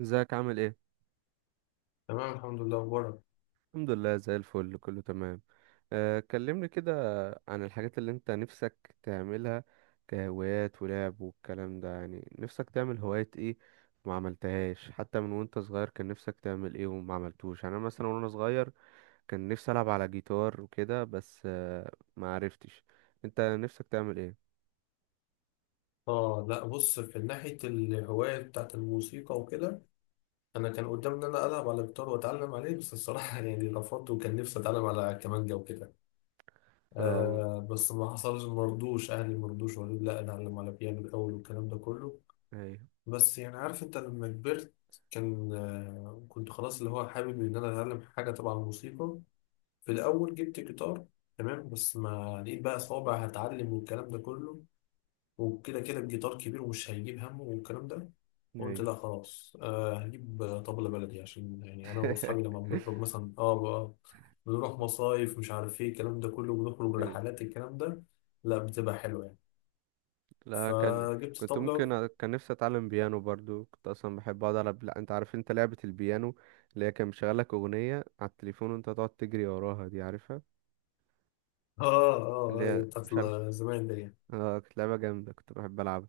ازيك؟ عامل ايه؟ تمام، الحمد لله. اخبارك؟ الحمد لله، زي الفل، كله تمام. كلمني كده عن الحاجات اللي انت نفسك تعملها، كهوايات ولعب والكلام ده. يعني نفسك تعمل هوايات ايه وما عملتهاش حتى من وانت صغير؟ كان نفسك تعمل ايه وما عملتوش؟ يعني انا مثلا وانا صغير كان نفسي العب على جيتار وكده، بس ما عرفتش. انت نفسك تعمل ايه؟ اه، لا، بص، في ناحيه الهوايه بتاعت الموسيقى وكده، انا كان قدامي ان انا العب على الجيتار واتعلم عليه، بس الصراحه يعني رفضت، وكان نفسي اتعلم على كمانجا وكده. اه. بس ما حصلش، اهلي مرضوش، وقالوا لي لا، اتعلم على بيانو الاول والكلام ده كله. ايوه. بس يعني عارف انت لما كبرت، كان كنت خلاص اللي هو حابب ان انا اتعلم حاجه تبع الموسيقى. في الاول جبت جيتار، تمام، بس ما لقيت بقى صوابع هتعلم والكلام ده كله، وكده كده الجيتار كبير ومش هيجيب همه والكلام ده. قلت ايوه. لا خلاص، هجيب طبلة بلدي عشان يعني أنا وأصحابي لما بنخرج مثلا، بقى بنروح مصايف، مش عارف إيه الكلام ده كله، بنخرج رحلات الكلام ده. لا، بتبقى حلوة يعني. لا كان، فجبت طبلة. كان نفسي اتعلم بيانو برضو، كنت اصلا بحب اقعد على انت عارف انت لعبة البيانو اللي هي كان مشغلك اغنية على التليفون وانت تقعد تجري وراها، دي عارفها؟ آه، اللي آه، هي أيوة، بتاعت مش عارف. زمان دي يعني. اه كانت لعبة جامدة، كنت بحب العبها.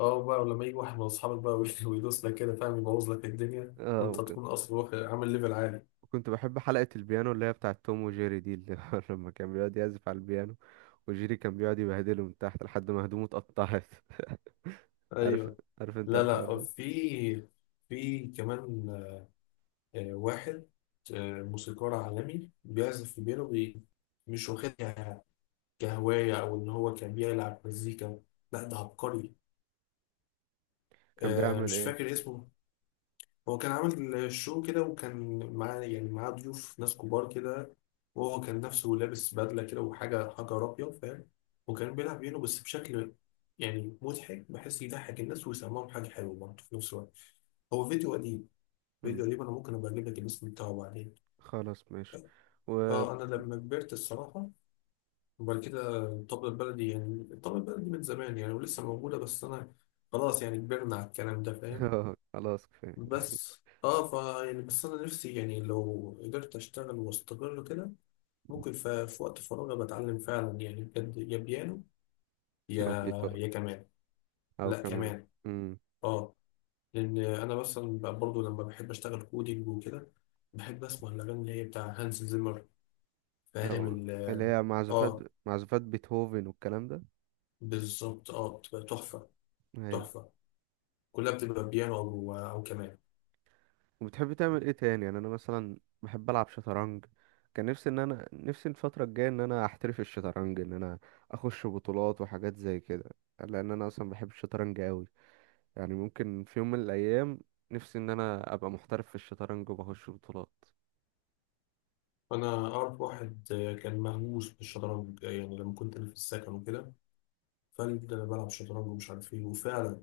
بقى ولما يجي واحد من أصحابك بقى ويدوس لك كده، فاهم، يبوظ لك الدنيا اه وأنت وكنت تكون أصلا عامل ليفل عالي. كنت بحب حلقة البيانو اللي هي بتاعة توم وجيري دي، اللي هو لما كان بيقعد يعزف على البيانو وجيري كان بيقعد يبهدله من تحت لحد ما هدومه اتقطعت. عارف؟ أيوة. عارف انت لا الحوار لا، ده؟ في كمان واحد، موسيقار عالمي بيعزف في بيانو مش واخدها كهواية أو إن هو كان بيلعب مزيكا. لا، ده عبقري. كان بيعمل مش ايه؟ فاكر اسمه. هو كان عامل شو كده، وكان معاه ضيوف ناس كبار كده، وهو كان نفسه لابس بدلة كده وحاجة حجر أبيض، فاهم. وكان بيلعب بيانو بس بشكل يعني مضحك، بحيث يضحك الناس ويسمعهم حاجة حلوة برضه في نفس الوقت. هو فيديو قديم. فيديو مم. قديم، أنا ممكن أبقى أجيب لك الاسم بتاعه بعدين. خلاص ماشي. و اه، انا لما كبرت الصراحه، وبعد كده الطبله البلدي من زمان يعني، ولسه موجوده، بس انا خلاص يعني كبرنا على الكلام ده، فاهم. خلاص كفاية. بس اه فا يعني بس انا نفسي، يعني لو قدرت اشتغل واستقر كده، ممكن في وقت فراغي بتعلم فعلا يعني بجد، يا بيانو يا أو جيتار. يا كمان. أو لا، كمان. كمان. امم اه، لان انا مثلا بقى برضه لما بحب اشتغل كودينج وكده، بحب اسمع الاغاني اللي هي بتاع هانز زيمر، فاهم أو اللي هي معزوفات، اه، معزوفات بيتهوفن والكلام ده. بالظبط، اه بتبقى تحفه، أيوة. تحفة. كلها بتبقى بيانو أو كمان. وبتحب تعمل إيه تاني؟ يعني أنا مثلا بحب ألعب شطرنج، كان نفسي إن أنا، نفسي الفترة الجاية إن أنا أحترف الشطرنج، إن أنا أخش بطولات وحاجات زي كده، لأن أنا أصلا بحب الشطرنج أوي. يعني ممكن في يوم من الأيام نفسي إن أنا أبقى محترف في الشطرنج وبخش بطولات. أنا أعرف واحد كان مهووس بالشطرنج، يعني لما كنت أنا في السكن وكده، فقال ده أنا بلعب شطرنج ومش عارف إيه. وفعلا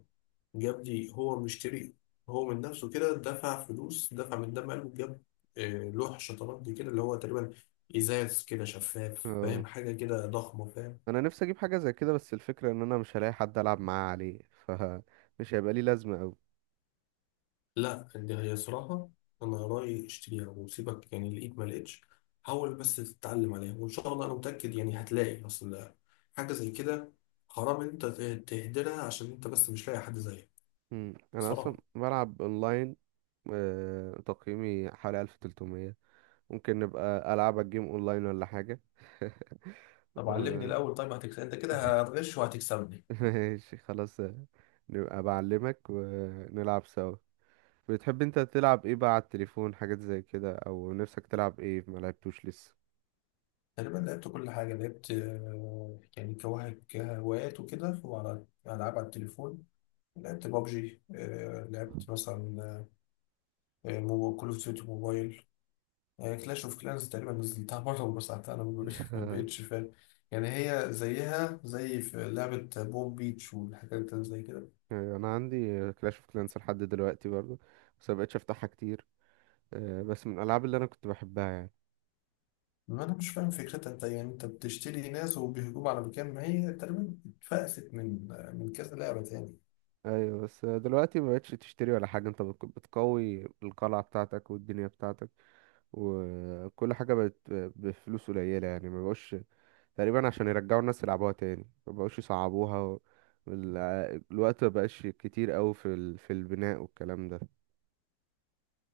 جاب لي. هو مشتري، هو من نفسه كده، دفع فلوس، دفع من دم قلبه، جاب لوح شطرنج كده، اللي هو تقريبا إزاز كده شفاف، اه فاهم، حاجة كده ضخمة، فاهم. انا نفسي اجيب حاجه زي كده، بس الفكره ان انا مش هلاقي حد العب معاه عليه، فمش هيبقى لي لازمه قوي. لا دي هي صراحة أنا رأيي اشتريها وسيبك، يعني لقيت ما لقيتش، حاول بس تتعلم عليها، وإن شاء الله أنا متأكد يعني هتلاقي، أصل حاجة زي كده حرام إن أنت تهدرها عشان أنت بس مش لاقي حد زيك. مم. انا اصلا صراحة. بلعب اونلاين. تقييمي حوالي 1300. ممكن نبقى العب الجيم اونلاين ولا حاجه. طب علمني و- الأول، طيب هتكسب أنت كده، هتغش وهتكسبني. ماشي خلاص. نبقى بعلمك ونلعب سوا. بتحب انت تلعب ايه بقى على التليفون، حاجات زي كده؟ او نفسك تلعب ايه ما لعبتوش لسه؟ تقريبا لعبت كل حاجة، لعبت يعني كهوايات وكده، وعلى ألعاب على التليفون لعبت بابجي، لعبت مثلا كول أوف ديوتي موبايل. هي كلاش اوف كلانز تقريبا نزلتها مرة ومسحتها، انا ما بقيتش، فاهم. يعني هي زيها زي في لعبة بوم بيتش والحاجات اللي زي كده، أيوة، انا عندي كلاش اوف كلانس لحد دلوقتي برضه، بس مبقتش افتحها كتير. بس من الالعاب اللي انا كنت بحبها يعني. ما انا مش فاهم فكرتها. انت بتشتري ناس وبيهجموا على مكان، ما هي تقريبا اتفقست من كذا لعبة تاني. ايوه بس دلوقتي ما بقتش تشتري ولا حاجه، انت بتقوي القلعه بتاعتك والدنيا بتاعتك، وكل حاجه بقت بفلوس قليله، يعني ما بقوش تقريبا عشان يرجعوا الناس يلعبوها تاني، ما بقوش يصعبوها وال- الوقت ما بقاش كتير قوي في في البناء والكلام ده.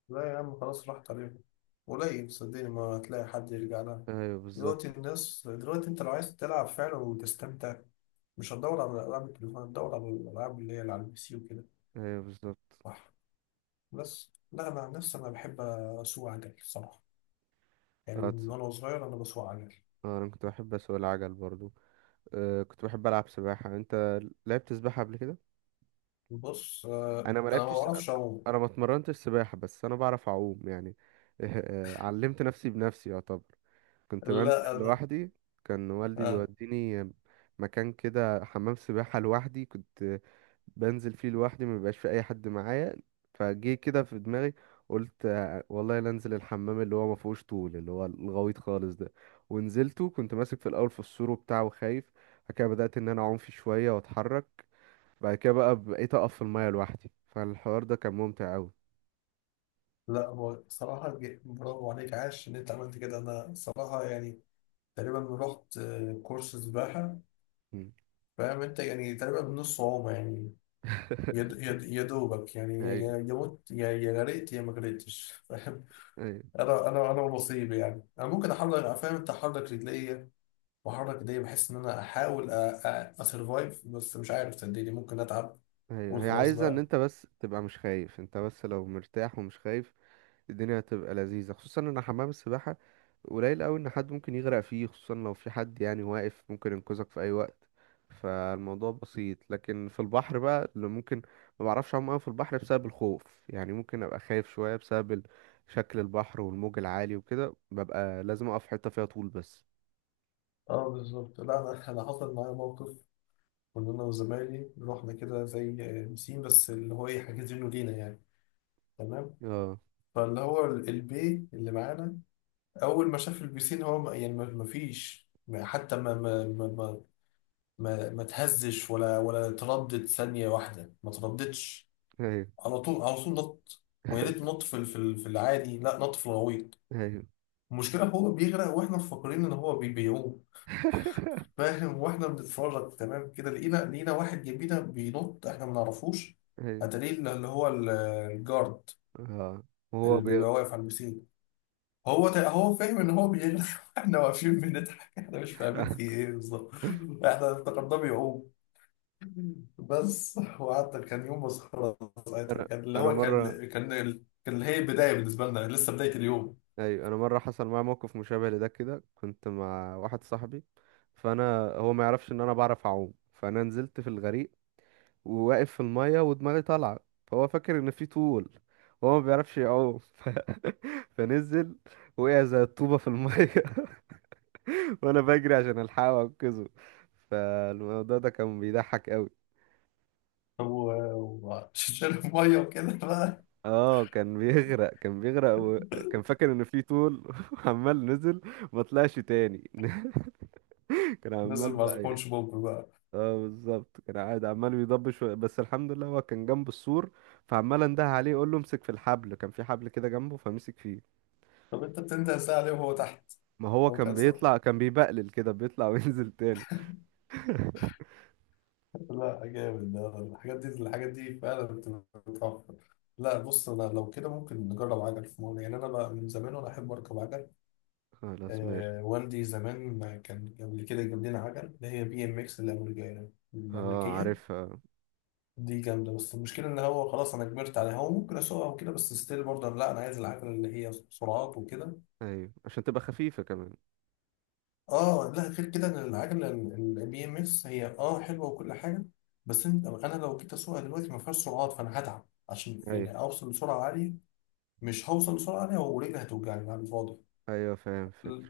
لا يا عم خلاص راحت عليهم، قليل صدقني ما هتلاقي حد يرجع لها ايوه دلوقتي. بالظبط. الناس دلوقتي انت لو عايز تلعب فعلا وتستمتع، مش هتدور على العاب التليفون، هتدور على الالعاب اللي على البي سي وكده. ايوه بالظبط. بس لا، انا عن نفسي انا بحب اسوق عجل الصراحه، يعني اه من تص- وانا صغير انا بسوق عجل. انا كنت بحب اسوق العجل برضو. أه كنت بحب العب سباحه. انت لعبت سباحه قبل كده؟ بص، انا ما انا ما لعبتش، بعرفش اعوم. انا ما اتمرنتش سباحة، بس انا بعرف اعوم يعني. علمت نفسي بنفسي يعتبر، كنت بنزل لا، انا لوحدي. كان والدي آه. بيوديني مكان كده، حمام سباحة لوحدي، كنت بنزل فيه لوحدي، ما بيبقاش في اي حد معايا. فجه كده في دماغي، قلت والله لا انزل الحمام اللي هو ما فيهوش طول، اللي هو الغويط خالص ده. ونزلته، كنت ماسك في الاول في السور وبتاع وخايف، بعد كده بدأت ان انا اعوم فيه شوية واتحرك، بعد كده بقى بقيت اقف في المايه لوحدي، فالحوار ده كان ممتع قوي. لا هو صراحه برافو عليك، عاش ان انت عملت كده. انا صراحه يعني تقريبا رحت كورس سباحه، فاهم انت، يعني تقريبا بنص عومه يعني. يا دوبك يعني، يا ايوه. يا يا مت يا غرقت يا ما غرقتش، فاهم. ايوه. انا ونصيبي، يعني انا ممكن احرك، فاهم انت، احرك رجلي، بحرك ايديا، بحس ان انا احاول اسرفايف، بس مش عارف، صدقني ممكن اتعب ايوه واقول هي خلاص عايزه ان بقى. انت بس تبقى مش خايف، انت بس لو مرتاح ومش خايف الدنيا هتبقى لذيذه. خصوصا ان حمام السباحه قليل قوي ان حد ممكن يغرق فيه، خصوصا لو في حد يعني واقف ممكن ينقذك في اي وقت، فالموضوع بسيط. لكن في البحر بقى اللي ممكن، ما بعرفش اعوم قوي في البحر بسبب الخوف، يعني ممكن ابقى خايف شويه بسبب شكل البحر والموج العالي وكده، ببقى لازم اقف في حته فيها طول بس. اه، بالظبط. لا انا أنا حصل معايا موقف، كنا انا وزمايلي رحنا كده زي بسين، بس اللي هو ايه حاجزينه لينا يعني، تمام. اه البي اللي معانا اول ما شاف البسين، هو ما فيش حتى ما ما تهزش ولا تردد ثانية واحدة ما ترددش، ايوه. على طول على طول نط. ويا ريت نط في العادي، لا نط في الغويط. ايوه. المشكلة هو بيغرق واحنا مفكرين ان هو بيعوم، فاهم. واحنا بنتفرج تمام كده، لقينا واحد جنبينا بينط، احنا ما نعرفوش. ايوه. اتاري الجارد اه وهو اللي بيبقى بيغرق. واقف على البسين. هو هو فاهم ان هو بيغرق، احنا واقفين بنضحك، احنا مش فاهمين في ايه بالظبط، احنا افتكرناه بيعوم بس، وقعدت. كان يوم مسخرة. ساعتها انا كان اللي انا هو كان مره، كان كان اللي هي البداية بالنسبة لنا، لسه بداية اليوم. ايوه انا مره حصل معايا موقف مشابه لده كده، كنت مع واحد صاحبي، فانا، هو ما يعرفش ان انا بعرف اعوم، فانا نزلت في الغريق وواقف في الميه ودماغي طالعه، فهو فاكر ان في طول. هو ما بيعرفش يعوم. فنزل، وقع زي الطوبه في الميه. وانا بجري عشان الحقه وانقذه، فالموضوع ده كان بيضحك قوي. هو شال المية وكده اه كان بيغرق، كان بيغرق وكان فاكر ان في طول. عمال نزل، ما طلعش تاني. كان عمال نزل مع بقى ي- سبونج بوب بقى. اه بالظبط، كان قاعد عمال بيضبش شوية، بس الحمد لله هو كان جنب السور، فعمال انده عليه يقول له امسك في الحبل، كان في حبل كده جنبه فمسك فيه. طب انت بتنده الساعة ليه وهو تحت؟ ما هو هو كان كان بيطلع، كان بيبقلل كده بيطلع وينزل تاني. لا، جامد ده. الحاجات دي الحاجات دي فعلا بتتوفر. لا بص، انا لو كده ممكن نجرب عجل في مرة، يعني انا بقى من زمان وانا احب اركب عجل. خلاص ماشي. آه، والدي زمان كان قبل كده جاب لنا عجل اللي هي BMX، الامريكيه اه الامريكيه عارفها. دي جامده، بس المشكله ان هو خلاص انا كبرت عليها. هو ممكن اسوقها وكده بس ستيل برضه لا انا عايز العجل اللي هي سرعات وكده. ايوه عشان تبقى خفيفة كمان. اه لا، غير كده إن العجله البي ام اس هي حلوه وكل حاجه، بس انت انا لو جيت اسوقها دلوقتي ما فيهاش سرعات، فانا هتعب عشان ايوه. يعني اوصل لسرعه عاليه، مش هوصل لسرعه عاليه ورجلي هتوجعني على الفاضي. ايوه فاهم ل- فكرة.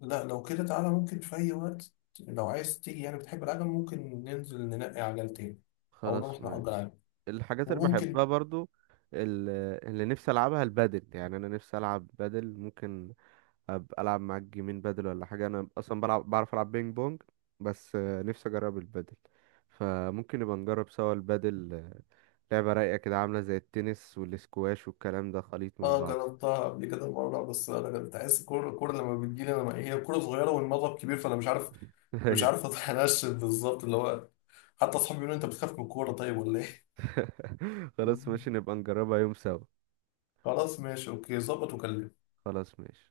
لا لو كده تعالى ممكن في اي وقت لو عايز تيجي، يعني بتحب العجل ممكن ننزل ننقي عجلتين، او خلاص نروح ماشي. نأجر عجل. الحاجات اللي بحبها وممكن برضو، ال- اللي نفسي العبها البادل، يعني انا نفسي العب بادل. ممكن ابقى العب معاك جيمين بادل ولا حاجه؟ انا اصلا بلعب، بعرف العب بينج بونج، بس نفسي اجرب البادل، فممكن نبقى نجرب سوا البادل. لعبه رايقه كده، عامله زي التنس والاسكواش والكلام ده، خليط من اه بعض. جربتها قبل كده مره، بس انا كنت عايز كوره. الكوره لما بتجيلي انا هي كوره صغيره والمضرب كبير، فانا مش عارف. أيوة. اتنشن بالظبط اللي هو، حتى اصحابي بيقولوا انت بتخاف من الكوره طيب ولا ايه. خلاص ماشي، نبقى نجربها يوم سوا. خلاص ماشي، اوكي، ظبط وكلمني. خلاص ماشي.